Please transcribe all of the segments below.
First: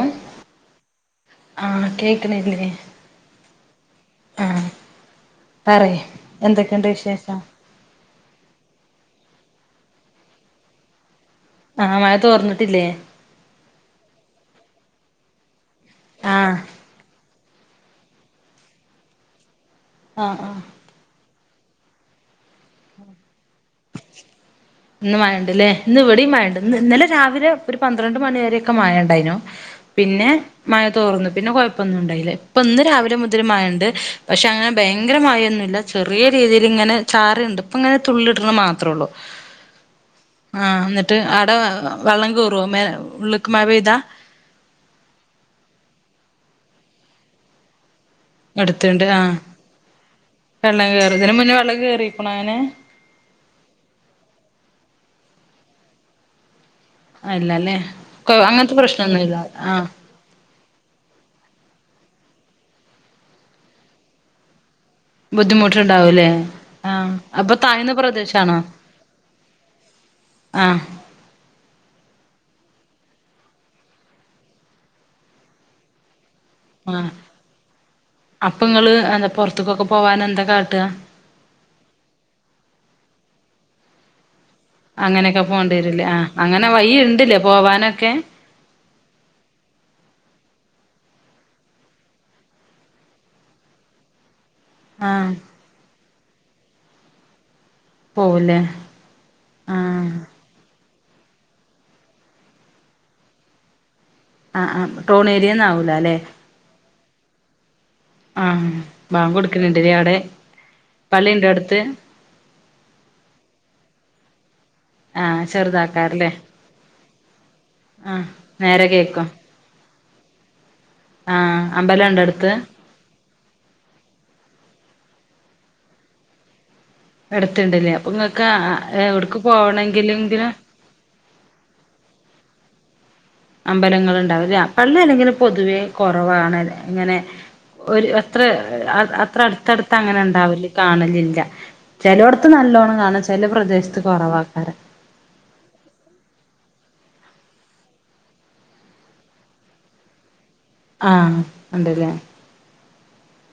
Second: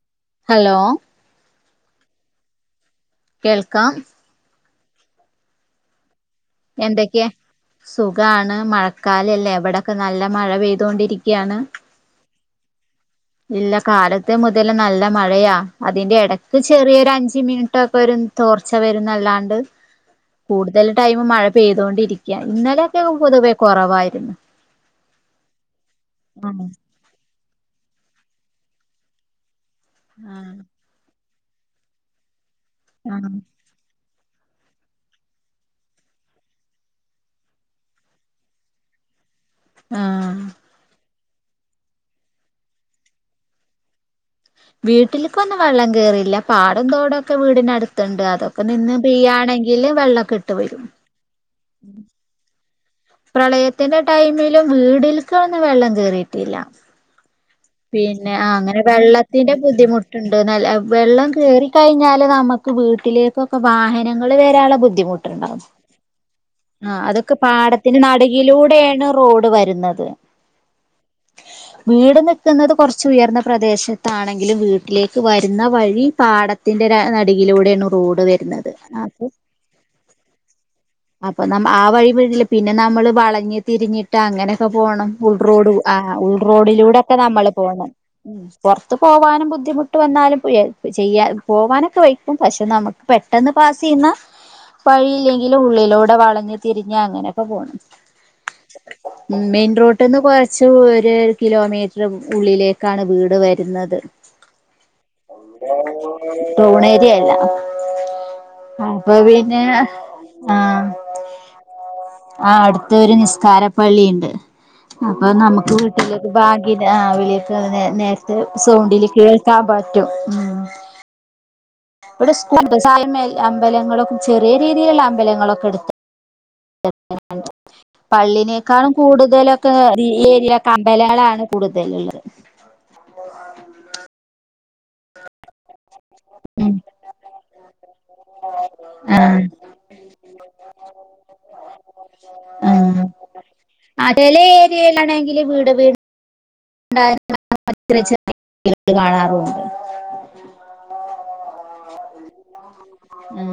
ഉം ഹലോ? ആഹ് കേക്ക്ണില്ലേ? കേൾക്കാം. അ പറയ്‌. എന്തൊക്കെ? സുഖാണ് മഴക്കാലല്ലേ, ഇ വടെക്കെ നല്ല മഴ പെയ്തൊണ്ടിരി ക്കാണ്. ആഹ് മഴ തോർന്നിട്ടില്ലേ ഇല്ല കാലത്തെ മുതല് ല് നല്ല മഴയാ ആഹ് അതിന്റെടക്ക് ചെറി യൊരു അഞ്ച് അഞ്ച് മിനിട്ടൊക്കെ ഒരു തോർച്ച വരുന്നല്ലാണ്ട്, ആഹ് ആഹ് കൂടുതൽ ടൈമും മഴ പെയ്തൊണ്ടിരി ഇന്നലക്കെ പൊതുവേ കുറവാര്ന്ന്. ന്ന് മയണ്ട്‌ല്ലേ? ന്ന് വിടീം മയണ്ട്, ഇന്നലെ രാവിലെ ഒരു പന്ത്ര പന്ത്രണ്ട് മണി വരൊക്കെ മയ ണ്ടായിനു. പിന്നെ മഴ തോർന്നു, പിന്നെ കൊയ പ്പൊന്നും ണ്ടായില പ്പ ന്ന് രാവിലെ ആഹ് മുതല് മയണ്ട് പഷെ അങ്ങനെ ഭയങ്കരമായൊന്നുല്ല, ചെറിയ രീതില് ങ്ങനെ ചാറ്ണ്ട് പ്പ പ്പ ങ്ങനെ തുള്ളിട്ണ് മാത്രേള്ളൂ ആഹ് ട്ട് ആടെ വെള്ളം കയറോ, ഉള്ള്ക്ക് മയ പൈത? വീട്ടില്ക്കൊന്നും വള്ളം കേറില്ല. പാടോ തോടൊക്കെ വീടിനടുത്ത് ത്ണ്ട് അതൊക്കെ നിന്ന് എടുത്തുണ്ട് പൈ ആഹ് യാണെങ്കില് വെള്ളൊക്കെട്ട് വരും. കള് കേറീക്ക്ണോ അങ്ങനെ? പ്രളയത്തിന്റെ ടൈമിലും വീടിൽക്കെന്നും വെള്ളം കേറീട്ടില്ല. ഇല്ലല്ലേ പിന്നെ ആഹ് അങ്ങനത്തെ അങ്ങനെ പ്രശ്നൊന്നുമില്ല വെള്ളത്തിന്റെ ആഹ് ബുദ്ധിമുട്ട്ണ്ട് ന്നല വെള്ളം കേറി കഴിഞ്ഞാല് നമക്ക് വീട്ടിലേക്കൊക്കെ വാഹനങ്ങൾ വരാള്ള ബുദ്ധി ബുദ്ധിമുട്ടുണ്ടാവും. ബുദ്ധിമുട്ടുണ്ടാവൂലേ ആ ആഹ് അതൊക്കെ അപ്പൊ താഴ്ന്ന പാടത്തിന്റെ പ്രദേശാണോ നടുകിലൂടെണ് റോഡ് വരുന്നത്. ആഹ് വീട് നിക്കുന്നത് കൊറച്ച് ഉയർന്ന പ്രദേശത്താണെങ്കിലും വീട്ടിലേക്ക് വരുന്ന വഴി. പാടത്തിന്റെ രു ആഹ് നടികിലൂടേണ് റോഡ് അപ്പൊ വരുന്നത് ഇങ്ങള് എന്താ അപ്പ പൊറത്ത്ക്കൊക്കെ പോവാൻ എന്താ കാട്ടാ അപ്പൊ നമ്മ ആ വഴി പിന്നെ നമ്മളെ വളഞ്ഞ് തിരിഞ്ഞിട്ടാങ്ങനെ ക്ക പോണം അങ്ങനെയൊക്കെ ഉൾറോഡ് പോണ്ടി ആ വരൂല്ലേ ആഹ് അങ്ങനെ വഴി ഉൾറോഡിലൂടൊക്കെ ഇണ്ട്ല്ലേ നമ്മള് പോണം. പോവാനൊക്കെ ത്ത് പോവാനും ബുദ്ധിമുട്ട് വന്നാലുംപയ്യ ചെയ്യ പോകാനൊക്കെ വൈക്കും, പശ്ശെ നമുക്ക് പെട്ടെന്ന് പാസുയ്യുന്ന ആഹ് വഴില്ലെങ്കിലും ഉള്ളിലൂടെ വളഞ്ഞ് തിരിഞ്ഞ് അങ്ങനെയൊക്കെ പോകും പോവുല്ലേ മ് മെയിൻ ആഹ് റോട്ടന്ന് കൊറച്ച് ഒരു കിലോ മീറ്റ ഉള്ളിലേക്കാണ് വീട് വരുന്നത്. ആഹ് ആഹ് ടൗൺ ഏരിയന്നാവൂലല്ലേ ടൗൺ ഏരിയല്ല. ആഹ് അപ്പൊ ബാങ്ക് പിന്നെ കൊടുക്കണുണ്ട്ല്ലേ അവിടെ ആഹ് പള്ളിണ്ടോ അടുത്ത് ആഹ് അടുത്തെരു നിസ്കാര പള്ളിണ്ട് അപ്പൊ ആഹ് നമുക്ക് വീട്ടിലക്ക ചെറുതാക്കാരല്ലേ ബാ ആഹ് വിളിയൊക്കെങ്ങനെ ആഹ് നേരത്തെ നേരെ സൗണ്ടില് കേക്കും കേൾക്കാൻ പറ്റും ഉം. ആഹ് അമ്പലണ്ടോ ഇവിടെ അടുത്ത് സ്കൂൾ വ്യവസായ അമ്പലങ്ങളൊക്ക ചെറിയ രീതിയിലുള്ള അമ്പലങ്ങളൊക്കെ എടുത്തു [unintelligible] അടുത്തുണ്ടല്ലേ അപ്പൊ നിങ്ങൾക്ക് പള്ളിനേക്കാളും എവിടക്ക് കൂടുതലൊക്കെ ഈ പോകണെങ്കിലെങ്കിലും ഏരിയ അമ്പലങ്ങളാണ് കൂടുതലുള്ളത്. അമ്പലങ്ങൾ ഉണ്ടാവും ല്ലെ, പള്ളിഅല്ലെങ്കിലും പൊതുവേ കൊറവാണ് ഉം ങ്ങനെ ഒരു അത്ര ആ അത്ര അടുത്തടുത്ത് ങ്ങനെ ണ്ടാവലില്ല കാണലില്ല ചെലോടെത്ത് ആ നല്ലോണ്ണം കാണ ചെല പ്രദേശത്ത് ആ ചില കുറവാക്കാരം. [unintelligible] കാണാറൂണ്ട്. ആഹ് ഉണ്ടല്ലേ ഉം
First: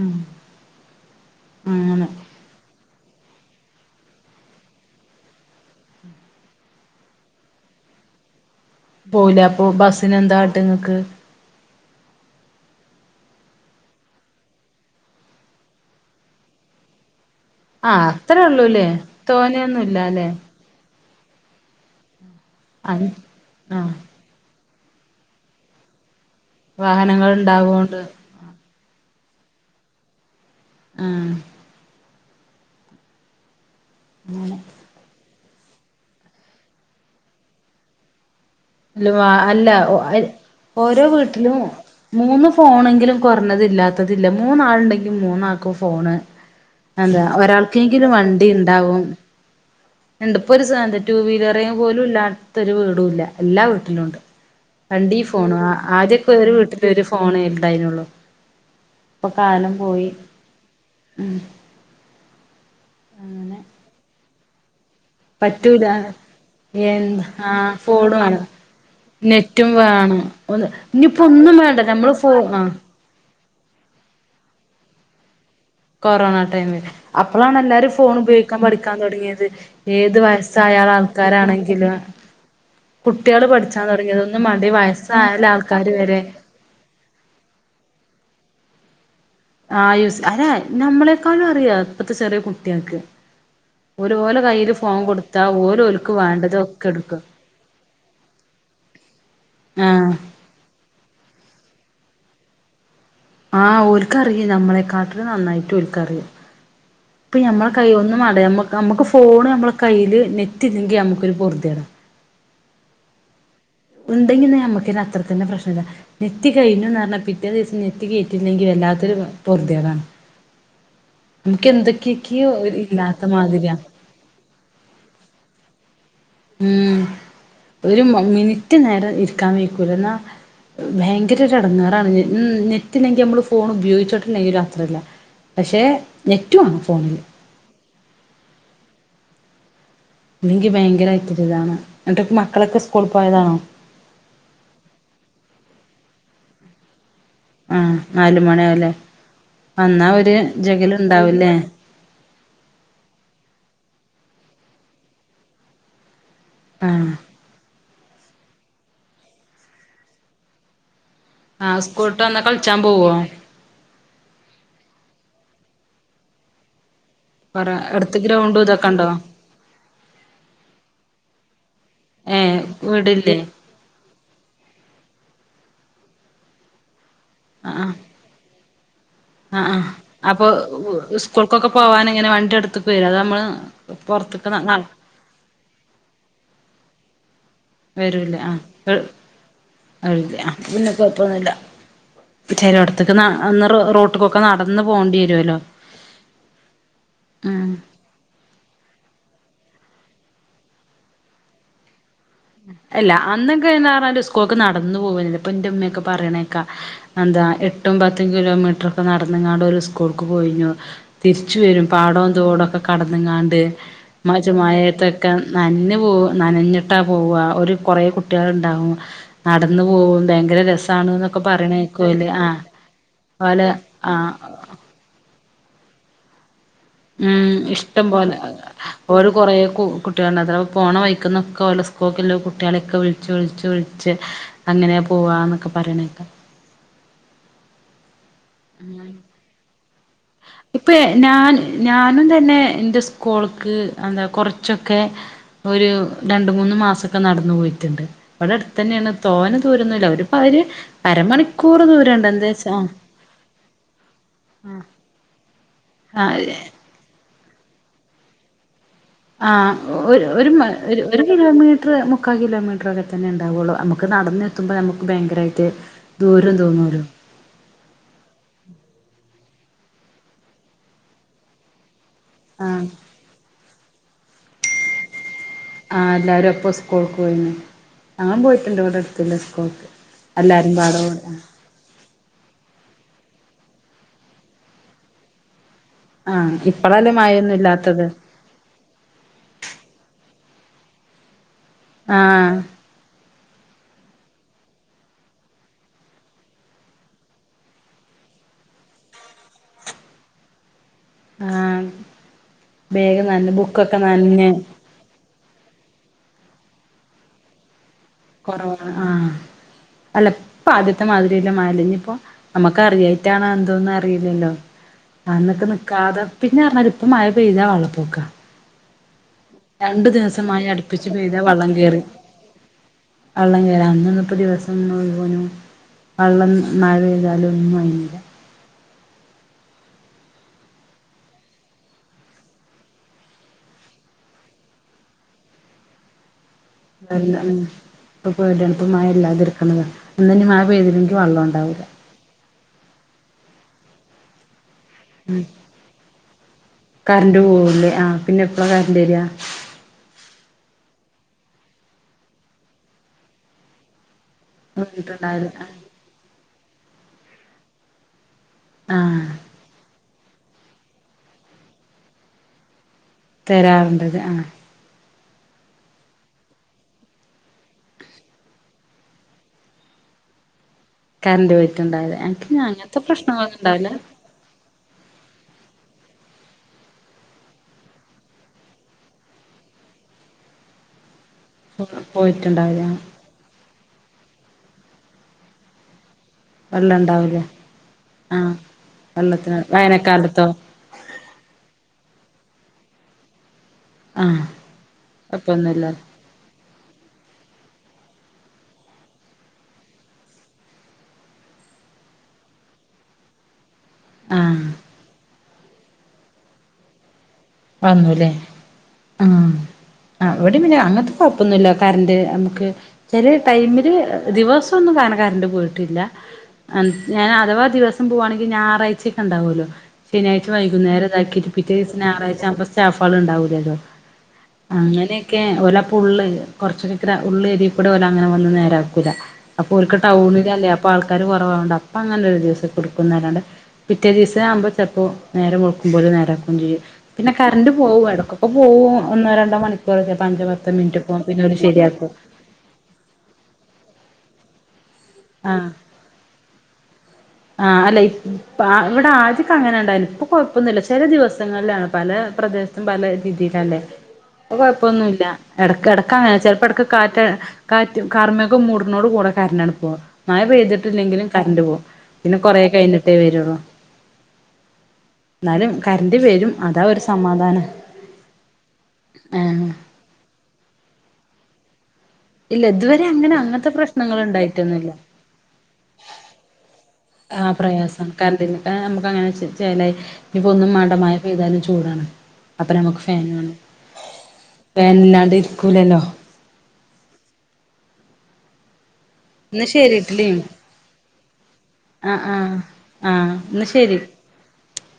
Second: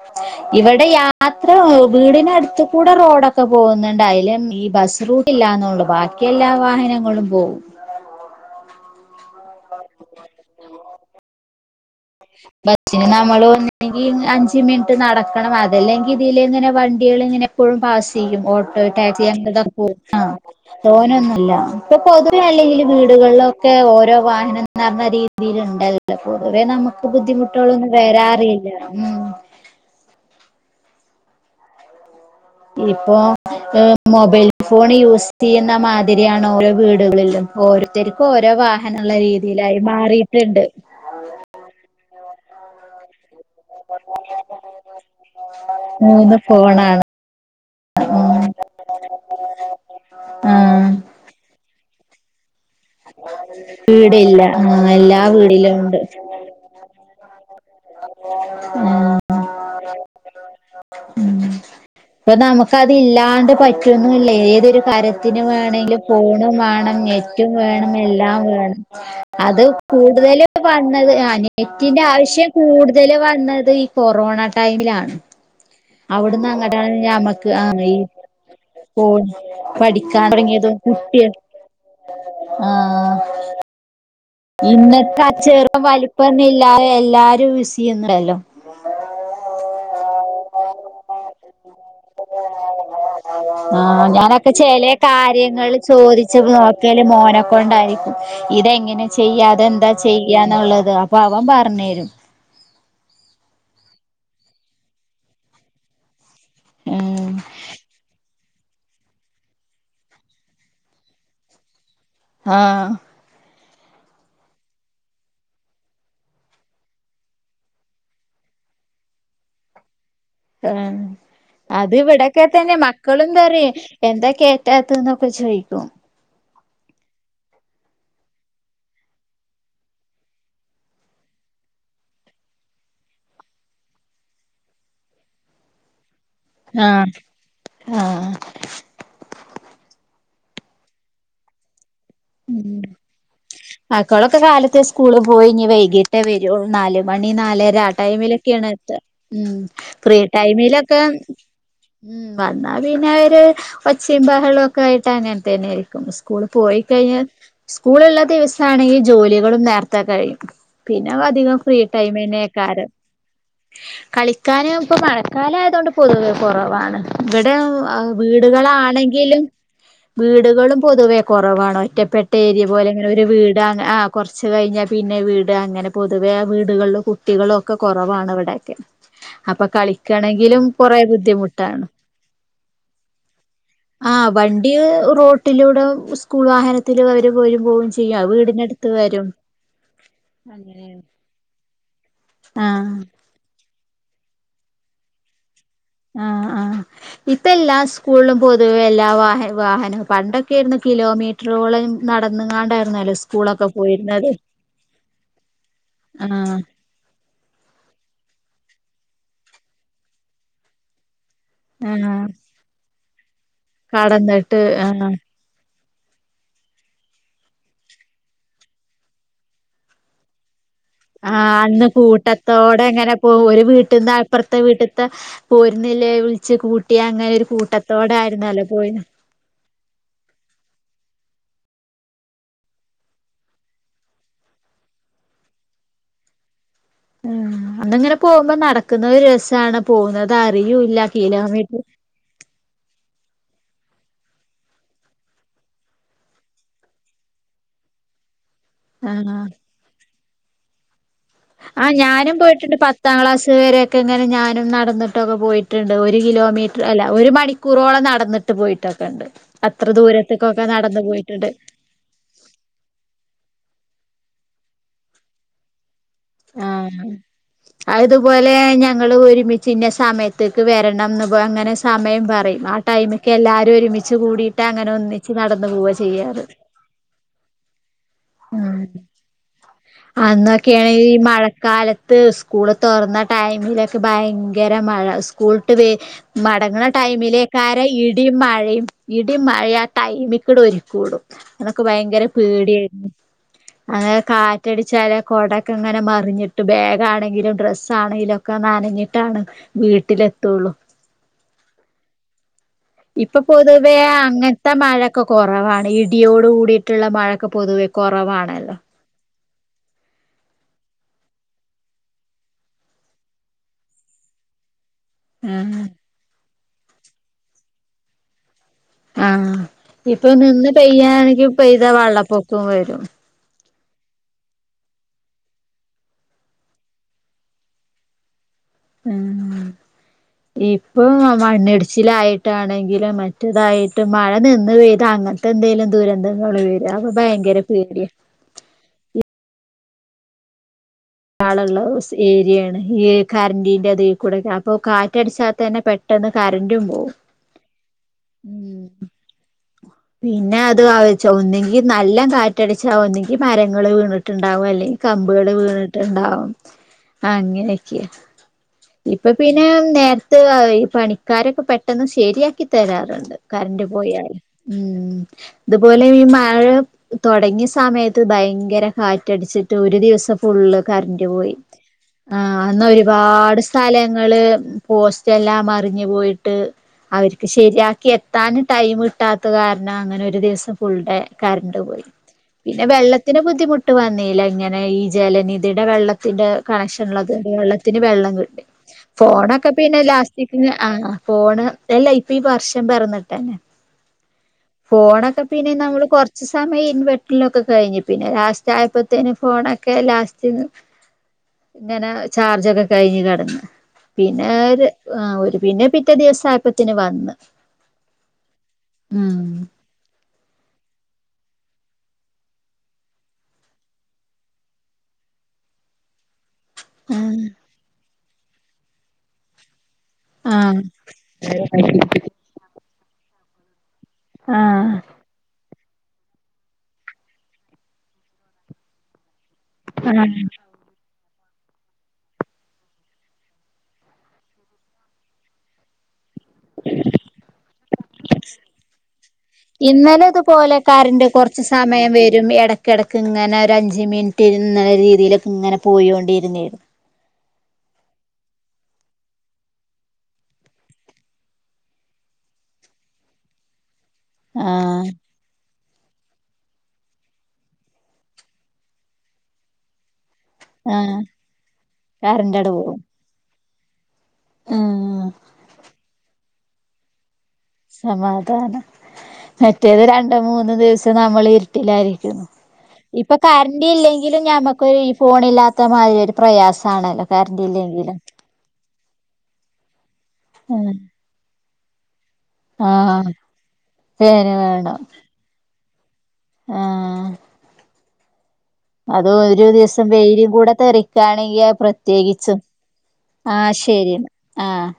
ഉം ഇവടെ യാത്ര അങ്ങനെ വീടിനടുത്ത്കൂ കൂടെ റോഡൊക്കെ പോകുന്നുണ്ട് അയിലേ ഈ ബസ്റൂട്ട്ല്ലാന്നൊള്ള് ബാക്കി എല്ലാ വാഹനങ്ങളും പോവും. പോയില്ലാ അപ്പൊ ബസ്സിന് എന്താട്ടാങ്ങക്ക് ബസ്സിന് നമ്മള് ഒന്നില്ലെങ്കി അഞ്ച്മിൻറ്റ് നടക്കണം അതല്ലെങ്കി ഇതിലേങ്ങനെ വണ്ടികൾ ഇങ്ങനെ എ പ്പഴും ആഹ് പാസ്സെയ്യും അത്രേ ഓട്ടോ ഉള്ളൂല്ലേ ടാക്സി അങ്ങനതൊക്കെയില് പോകും തോനെയൊന്നുല്ല അല്ലേ ആഹ് തോനൊന്നുല്ല ഇപ്പൊ പൊതുവെ അല്ലെങ്കില് വീടുകളിലൊക്കെ ആഹ് ഓരോ വാഹന ന്നർഞ്ഞ രീ രീതില്ണ്ടല്ലോ പൊതുവേ നമുക്ക് വാഹനങ്ങൾ ബുദ്ധിമുട്ടുകളൊന്നും ഉണ്ടാവോണ്ട് വരാറില്ലലോ ഉം. ആഹ് ഇപ്പൊ ഏഹ് മൊബൈൽ അങ്ങനെ ഫോൺ യൂസ് ചെയ്യുന്ന മാതിരിയാണ് ഓരോ വീടുകളിലും ഓരോത്തര്ക്ക് ഓരോ അല്ല വാഹനമുള്ള വാ അല്ല രീതിയിലായി മാറിയിട്ടുണ്ട് ഓരോ വീട്ടിലും മൂന്ന് ഫോണെങ്കിലും കൊർഞ്ഞതില്ലാത്തതില്ല മൂന്നാളുണ്ടെങ്കിൽ മൂന്നാൾക്കും ഫോണ് മൂന്ന് ഫോണാണ് അതാ ഒരാൾക്കെങ്കിലും വണ്ടി ഇണ്ടാവും ഇണ്ട് ഇപ്പൊ ഒരു ആഹ് സാതാ ടൂവീലറ് പോലുല്ലാത്തൊരു വീടൂല്ല എല്ലാ വീട്ടിലുണ്ട് വീടില്ല ആഹ് എല്ലാ വണ്ടീം ഫോണും വീടിലും ഉണ്ട് ആദ്യൊക്കെരു വീട്ടില് ഒരു ഫോണായിരുന്നു ണ്ടായിനുള്ളു ഇപ്പൊ കാലം പോയി ഉം പ്പതില്ലാണ്ട് പറ്റുന്നുല്ലേയ് ഏതൊരു കര്യത്തിന് പറ്റൂല വേണെങ്കില് ഫോണും വേണം എന്ത് ആ നെറ്റുംവേണം ഫോണ് എല്ലാം വേണം അത് നെറ്റും വേണം കൂടുതല് വന്നത് ഇനിയിപ്പോ ആഹ് ഒന്നും വേണ്ട നെറ്റിന്റെ നമ്മള് ഫോ ആവശ്യം ആ കൂടുതല് വന്നത് ഈ കൊറോണ ടൈമിലാണ് കൊറോണ അവിടുന്ന് ടൈമില് അങ്ങട്ടാണ് ഞമ്മക്ക് ആ അപ്പളാണെല്ലാരും ഈ ഫോൺ ഉപയോഗിക്കാൻ പഠിക്കാൻ പോ തുടങ്ങിയത് ഏത് പഠിക്കാൻ തുടങ്ങിയതും വയസായ കുട്ടിയ യാൾക്കാരാണെങ്കിലും ആഹ് കുട്ടികള് പഠിച്ചാൻ തുടങ്ങിയത് ഒന്നും വേണ്ട ഇന്നത്തെ അ വയസ്സായാല ചെറുപ്പം ആൾക്കാര് വരെ വലിപ്പംന്നില്ലാതെ എല്ലാരും യൂസെയ്യുന്നല്ലോ [inaudible] ആ യൂസ് അയന്നെ നമ്മളെക്കാളറിയാ ആഹ് ഓല് ഓലെ ഞാനൊക്കെ കയ്യില് ചെലെ ഫോൺ കൊടുത്താ കാര്യങ്ങള് ഓല് ഓൽക്ക് വേണ്ടത് ഒക്കെ ചോദിച്ചപ്പിതോക്കെയല്ലേ ന്റെ എടുക്കും മോനെക്കൊണ്ടായിരിക്കും ഇതെങ്ങനെ ചെയ്യാ ആ അതെന്താ ചെയ്യാന്നുള്ളത് അപ്പൊ അവൻ പറഞ്ഞ്തരും ആഹ് ഓൽക്കറിയ നമ്മളെക്കാട്ടില് നന്നായിട്ട് ഓൽക്കറിയാം ഉം ഇപ്പൊ ഞമ്മള് കൈയൊന്നും മാണ്ട നമ്മക്ക് നമുക്ക് ഫോണ് നമ്മളെ കയ്യില് നെറ്റില്ലെങ്കി നമുക്കൊരു പൊറുതിയാണ് ആ ഇണ്ടെങ്കിൽ നമ്മുക്കെന്നത്രക്കെന്നെ പ്രശ്നില്ല നെറ്റ് കഴിഞ്ഞുന്നറഞ്ഞാ പിറ്റേദിവസം നെറ്റ് കേറ്റില്ലെങ്കിൽ വ ല്ലാത്തൊരു പൊറുതികളാണ് ആ അത് ഇവിടൊക്കെ ഒരു തന്നെ ഇല്ലാത്ത മക്കളും പറയും മാതിരിയാ എന്താ കേറ്റാത്തത്ന്നൊക്കെ ചോയിക്കും ഉം ഒരു മിനിറ്റ്നേരം ഇരിക്കാൻ വയ്ക്കൂല എന്നാ ഭയങ്കരൊരെടങ്ങേറാണ്ന് ഉം നെറ്റില്ലെങ്കിൽ നമ്മള് ഫോൺ ഉപയോഗിച്ചിട്ടുണ്ടെങ്കിലും അത്രല്ല പക്ഷെ നെറ്റുവേണം ആഹ് ഫോണില് ആഹ് ഇല്ലെങ്കി ഭയങ്കരായിട്ടൊരിതാണ് ഉം മക്കളൊക്കെ കാലത്ത് സ്കൂളിപ്പോയി ഇനി വൈകീട്ടേ വരുള്ളൂ നാലു മണി നാലര ആ ആഹ് നാല് മണിയാവുല്ലേ ടൈമിലൊക്കെയാണെത്താ ഉം വന്നാ ഒരു ഫ്രീടൈമിലൊക്കെ ജകലുണ്ടാവുല്ലേ ഉം വന്നാ പിന്നോര് ഒ ച്ചേംബാഹളോക്കായിട്ട് അങ്ങനെ തന്നെയായിരിക്കും സ്കൂള് ആഹ് പോയിക്കഴിഞ്ഞാൽ സ്കൂളുള്ള ദിവസാണെങ്കി ജോലികളും നേർത്തെ കഴിയും പിന്നെ അധികം ഫ്രീ ആഹ് സ്കൂൾട്ട് വന്നാ കളിച്ചാൻ ടൈമെന്നെയാക്കാറ് പോവോ കളിക്കാനും ഇപ്പൊ മഴക്കാലായത്കൊണ്ട് പൊതുവെ കുറവാണ് ഇവിടെ കൊറ അടുത്ത് ഗ്രൗണ്ടും ഇതൊക്കെ ഉണ്ടോ വീടുകളാണെങ്കിലും വീടുകളും പൊതുവെ കുറവാണ് ഒറ്റപ്പെട്ട ഏഹ് ഏരിയ പോലെങ്ങനൊരു വീടില്ലേ വീട് ആ കൊറച്ച് കഴിഞ്ഞ പി ന്നെ വീട് അങ്ങനെ പൊതുവെ വീടുകളും കുട്ടികളൊക്കെ കുറവാണ് ഇവിടൊക്കെ ആ ആ അപ്പൊ സ്കൂൾക്കൊക്കെ ബുദ്ധിമുട്ടാണ് പോവാന് ഇങ്ങനെ വണ്ടി അടുത്ത്ക്ക് വരോ അതോ നമ്മള് ആ പൊറത്ത്ക്ക് ന വണ്ടി ന റോട്ടിലൂടെ സ്കൂൾ വാഹനത്തില്വര് വരും പോവും ചെയ്യ ആഹ് വീടിനടുത്ത് വരും വരൂലേ ആഹ് അപ്പൊ പിന്നെ കൊഴപ്പൊന്നുല്ല ആഹ് ചെലോട്ത്ത്ക്ക് ന ന്ന് റ് റോട്ട്ക്കൊക്കെ നടന്ന് പോണ്ട്യേരോലാേ ആഹ് ആഹ് ഇപ്പ എല്ലാ സ്കൂളും പൊ ത്‌വേ എല്ലാ വാഹ വാഹനം പണ്ടൊക്കേയ്ര്ന്ന് കിലോമീറ്റ്റോളം എല്ല അന്നൊക്കെന്ന്റാല് പോയിരുന്നത് സ്കൂക്ക് നടന്ന് പോവെല ഇപ്പ ൻ്റെ ഉമ്മയൊക്കെ ആഹ് പറയ്ണേക്കാ എന്ത ആഹ് എട്ടും പ പത്ത് കിലോമീറ്റ്റൊക്കെ നടന്ന്ങ്ങാണ്ട് ഓല് സ്കൂൾക്ക് പോയ്ന്യോ തിരിച്ച് വരും ആഹ് പാടോം തോടൊക്കെ കടന്ന്ങ്ങാണ്ട് മ്മച്ചും കടന്നിട്ട് ആഹ് മയേത്തൊക്കെ നൻഞ്ഞ് പോ നനഞ്ഞ്ട്ടാ പൊവ്വ ഒരു കൊറേകുട്ടോൾ ഇണ്ടാവും നടന്ന് പോവും ഭേങ്കര രസ ആഹ് അന്ന് കൂട്ടത്തോടെ ങ്ങനെ പോ ഒരു ഓലെ വീട്ട്ന്ന് ആഹ് അപ്പറത്തെ വീട്ട്ത്തെ- പോര്ന്ന്ല്ലേ വിൾച്ച് കൂ ഉം ഇഷ്ടം പോലെ പോയിന് ഓല് കൊറേ കു കുട്ട്യേള്ണ്ട് അതാവ് പോണ വയ്ക്ക്ന്ന് ഓലേ സ്കൂൾക്ക് ഇള്ള കുട്ട്യളൊക്കെ വിളിച്ചച്ച് വിളിച്ച് വിളിച്ച് അങ്ങനെ പോവാന്നൊക്കെ പറിണേക്ക ആ അന്നങ്ങനെ പോബ നടക്ക്ന്ന രസാണ് പോകുന്നത് ഇപ്പ അറിയൂല്ല ഞാൻ കിലോമീറ്റർ ഞാനും തന്നെ എൻ്റെ സ്കൂൾക്ക് എന്താ കൊറച്ചൊക്കെ ഒരു രണ്ട് മൂന്ന് മാസക്കെ നടന്നു പോയി ണ്ട് ഇവടെ അട്ത്ത് തന്നെണ് ആഹ് തോന ദൂരൊന്നുല്ല ഒര് പര് ആ ഞാനും പോയ്ട്ട്ണ്ട് പത്താം ക്ലാസ് വരെക്കെ ഇങ്ങനെ ഞാനും നടന്ന് ഒക്കെ പോയ്ട്ട്ണ്ട് ഒരു ആ കിലോമീട്ട്ർ അല്ല ഒരു മണിക്കൂറോളം നടന്ന്ട്ട് പോയിട്ടൊ ആ ഹ് ഒരു ഒരു മ ഒരു ഒരു പോയിട്ടുണ്ട് കിലോമീട്ട്ർ മുക്കാ കിലോ മീട്ട്ർ ഒക്കെ തന്നെ ഇണ്ടാവൊള്ളൂ നമു ക്ക് നടന്നെത്തുമ്പം ഞമ്മക്ക് ഭയങ്കരായിട്ട് ആഹ് അഇത് പോലേഞങ്ങള് ഒരുമി ജ്ജ് ഇന്ന സമയത്ത്ക്ക് വെരെണംന്ന് ബ് അങ്ങനെ സമയം പറിം ആ ആഹ് ടൈമ്ക്ക് എല്ലാരും ഒര്മി കൂടീട്ട് അങ്ങനെ ഒന്നി ആഹ് എല്ലാരും അപ്പൊ സ്കൂൾക്ക് പോയിന്ന് ഞാൻ പോയിട്ട്ണ്ട് ഉം ഇവടെ എട്ത്ത്ള്ള സ്കൂൾ - - അന്നൊക്കെയാണെങ്കി ഈ മഴക്കാലത്ത് സ്കൂൾ തൊറന്ന ടൈമിലൊക്കെ ഭയങ്കര മഴ സ്കൂൾ ദേ ആഹ് മടങ്ങ്ന്ന ഇപ്പളല്ലേ മഴയൊന്നും ടൈമിലേക്കാര ഇല്ലാത്തത് ഇടിം മഴയും ഇടിം മഴ ആ ടൈമിക് ട് ഒര്ക്കൂടും അതൊക്കെ ഭയങ്കര ആഹ് പേട്യേനി അങ്ങനെ കാ റ്റടിച്ചാല് കൊടക്കെങ്ങനെ മറിഞ്ഞിട്ട് ബേഗാണെങ്കിലും ഡ്രസ്സാണേലാെക്കെ നനഞ്ഞിട്ടാണ് വീട്ടിലെത്തുള്ളൂ ആ ഹ് ഇപ്പൊ പൊതുവേ അങ്ങൻത്ത മഴ കൊറവാണ് ഇടിയോട് കൂടിട്ടുള്ള മഴക്കെ പൊതുവെ കുറവ് കുറവാണല്ലോ ആഹ് ആ അല്ല ഇപ്പ ആദ്യത്തെ മാതിരില്ല മഴല്ലാ ഇഞ്ഞിപോ, നമ്മുക്ക് അറിയായിട്ടാണോ എന്തോന്നും അറിയില്ലല്ലോ? അന്നൊക്കെ ആഹ് നിക്കാതെ, പിന്നെറ ഞാൽല് ഇപ്പ മഴ പെയ്താ വള്ളപ്പൊക്കാ ആഹ് രണ്ടു ഇപ്പൊ ദിവസം നിന്ന് മയ അടുപ്പിച്ച് പെയ്ത പെയ്യാണെങ്കി വള്ളം പെയ്താ കേറി വെള്ളപ്പൊക്കം വരും വള്ളം കേറി അല്ലാ അന്നുതൊട്ട് ദിവസം ഒന്നും വള്ളം മഴ പെയ്താലും ഒന്നും നനയില്ല. ഉും ഇപ്പൊ മണ്ണിടിച്ചിലായിട്ടാണെങ്കിലും, മറ്റേതായിട്ട്, മഴ നിന്ന് പെയ്ത അങ്ങട്ട് ന്തെലും ദുരംണ്ട് അല്ലാ ൻ പപ്പേടിയാണ്. ഇപ്പൊ മഴ ല്ലാതിരിക്ക്ണത, ഇന്നുഞിമഴപെയ്തി ആളുള്ള ഉസ്‌ ഏരിയാണ്. ഈ കറന്റിന്റെ തിൽകൂടെക്കെ അപ്പൊ ഉം കാറ്റടിച്ച തന്നെ പെട്ട് കറന്റ് പോവൂല്ലേ? ആഹ പിന്നെ എപ്പളാ കറൻ്റ് രാ? പിന്നെ അത് അവിച്ച് ഒന്നുങ്കി നല്ല കാറ്റടിച്ചാ ഒന്നിങ്കിൽ മരങ്ങൾ വീണിട്ട് ട്ട്ണ്ടാവും അല്ലെൽ കമ്പുകൾ ണ്ടാവല് ആ വീണിട്ടുണ്ടാവും അങ്ങനെയൊക്കെയ ആ ഇപ്പൊ പിന്നെ നേര്ത്ത് ആഹാ ഈ പണിക്കാരൊക്കെ പെട്ടെന്ന് ശരിയാക്കി തരാറുണ്ട്. [unintelligible] കറണ്ട് തരാറുണ്ടത് പോയാലും ആഹ് ഉും ഇതുപോലെ ഈ മഴ തുടങ്ങിയ സമയത്ത് ഭയങ്കര കാറ്റടിച്ചിട്ട് ഒരു ദിവസം ഫുള്ള് കർന്റ് കറണ്ട് പോയി. പോയിട്ടുണ്ടാവില്ല ആ എനിക്ക് അന്ന് അങ്ങനത്തെ പ്രശ്നങ്ങളൊന്നും ഒരുപാട് ഉണ്ടാവില്ല സ്ഥലങ്ങള് പോസറ്റെല്ലാം മറിഞ്ഞ് പോയി ട്ട് അവർക്ക് ശരിയാക്കി എത്താന് ടൈമിട്ടാത്ത കാരണം അങ്ങനെ ഒരു ദിവസം ഫുൾ ഡേ കർണ്ട് പോയി പോയിട്ടുണ്ടാവില്ല പിന്നെ വെള്ളത്തിന് ബുദ്ധിമുട്ട് വന്നീല്ല ഇങ്ങനെ ഈ ജലനിധിയുടെ വെള്ള ത്തിന്റെ വെള്ളം ഉണ്ടാവില്ല കണക്ഷനുള്ളതോണ്ട് വെള്ളത്തിന് വെള്ളം ആഹ് കിട്ടി വെള്ളത്തിന് ഫോണൊക്കെ പിന്നെ വേനക്കാലത്തോ ലാസ്റ്റ്ക്ക് ആ ഫോണ് അല്ല ഇപ്പൊ ഈ വർഷം പെറന്നിട്ടന്നെ. ആഹ് ഫോണൊക്കെ പിന്നെ കുഴപ്പൊന്നുമില്ല നമ്മള് കൊറച്ച് സമയം ഇൻവെർട്ടിലൊക്കെ കഴിഞ്ഞി പിന്നെ ലാസ്റ്റ് ആയപ്പോത്തേന് ഫോണൊക്കെ ലാസ്റ്റ് റ്റ് ഇങ്ങനെ ചാർജൊക്കെ കഴിഞ്ഞ് കടന്ന്. ആഹ് പിന്നോര് ആ ഒരു പിന്നെ പിറ്റേ ദിവസായപ്പത്തിന് വന്ന്. വന്നുല്ലേ ആ ഉം ആവ് അങ്ങൻത്തെ കൊഴപ്പൊന്നുല്ല കറണ്ട് നമുക്ക് ചെല ടൈമില് ദിവസൊന്നും കാണ കറൻ്റ് പോയിട്ടില്ല ഞാൻ ആഹ് അഥവാ ദിവസം പോവാണെങ്കി ഞായറാഴ്ചൊക്കെ ണ്ടാവോലോ ശനിയാഴ്ച്ച വൈകുന്നേര താക്കിട്ട് പിറ്റെ ദീസം ഞറാഴ്ച അപ്പ സ്റ്റാഫാള് ഉണ്ടാവൂലല്ലോ ആഹ് അങ്ങനെയൊക്കെ ഓല ഉള് കൊറച് നിക്ക്ണ ഉള്ള് ഏരീകൂടെ ഓലഅങ്ങനെ വന്നു നേരാക്കൂല. അപ്പൊ ഓല്ക്ക് ആഹ് ടൗണിലല്ലേ അപ്പ ആൾ ആക്കാര് കുറവാവോണ്ട് അപ്പോ അങ്ങനെ ഒരു ദിവസൊക്കെടുക്കുന്നല്ലാണ്ട് പിറ്റേ ദീസാവുമ്പോൾ ചെലപ്പോ നേരം വെൾക്കുമ്പോല് നേരാക്കും. ൻ്റ് പിന്നെ കറണ്ട് പോകും എടക്കൊക്കെ പോകും ഒന്നോ രണ്ടോ മണിക്കൂറൊക്കെ ഇന്നലെ അഞ്ചോ പത്തോ ഇതുപോലെ മിനിറ്റൊക്കെ കറണ്ട് പിന്നെ ഓര് കൊറച്ച് ശരിയാക്കും. സമയം വരും എടക്കടക്ക് ഇങ്ങനെ ഒരു അഞ്ച് മിൻ റ്റ് ന്നരീതിയിലൊക്ക ആഹ് ങ്ങനെ പോയോണ്ടിരുന്നീന്. ആഹ് അല്ല ഇ പ ഇവിടെ ആദ്യക്കെങ്ങനെ ഇണ്ടായിന് ഇപ്പൊ കൊഴപ്പൊന്നുല്ല ചെല ദിവസങ്ങളിലാണ് പല പ്രദേശത്തും പല രീതിയിലല്ലേ അ ആഹ് കൊഴപ്പൊന്നുല്ല എടക്കട പ്പങ്ങനെ ചെലപ്പടക്ക് കാറ്റ് കാറ്റ് കാർമേഘം മൂടുന്നോടെ കൂടെ കറൻ്റാണ് പോണ്. മയ ആഹ് പെയ്തിട്ടില്ലെങ്കിലും കറണ്ട് പോകും പിന്നെ കൊറെ കറണ്ടട് പോവും കഴിഞ്ഞിട്ടേ വരുള്ളൂ. ന്നാലും കറൻ്റ് വരും അതാ ഒരു സമാധാനം. സമാധാനം. ആഹ് മറ്റേത് രണ്ടു മൂന്ന് ദിവസം നമ്മൾ ഇരുട്ടില്ലാര് ഉം ഇല്ല ഇതുവരെ ഇപ്പൊ അങ്ങനെ അങ്ങനത്തെ പ്രശ്നങ്ങൾ കറൻ്റില്ലെങ്കിലും ഞമ്മക്ക് ഉണ്ടായിട്ടൊന്നുമില്ല ഈ ഫോണില്ലാത്തമാതിരി ഒരു പ്രയാസ. ആഹ് പ്രയാസാണ് കറൻ്റിൽ ആ മ്മക്ക് പ്പ അങ്ങന ചേലായി ഇഞ്ഞ്പ്പോ ഒന്നും മാണ്ട മയ പെയ്താലും ചൂടാണ് അപ്പൊ നമുക്ക് ആഹ് ഫാനും വാണം ഫേന് വേണം ഫേനില്ലാണ്ടിരിക്കൂലല്ലോ. അതോ ഒരു ദിവ്സം ശരിട്ടില്ലേ വെയിലും കൂടെ തൊരക്കാണെങ്കി ആഹ് പ്രത്യേകിച്ചും. ആഹ് ആഹ് ശരി ന്ന ആഹ്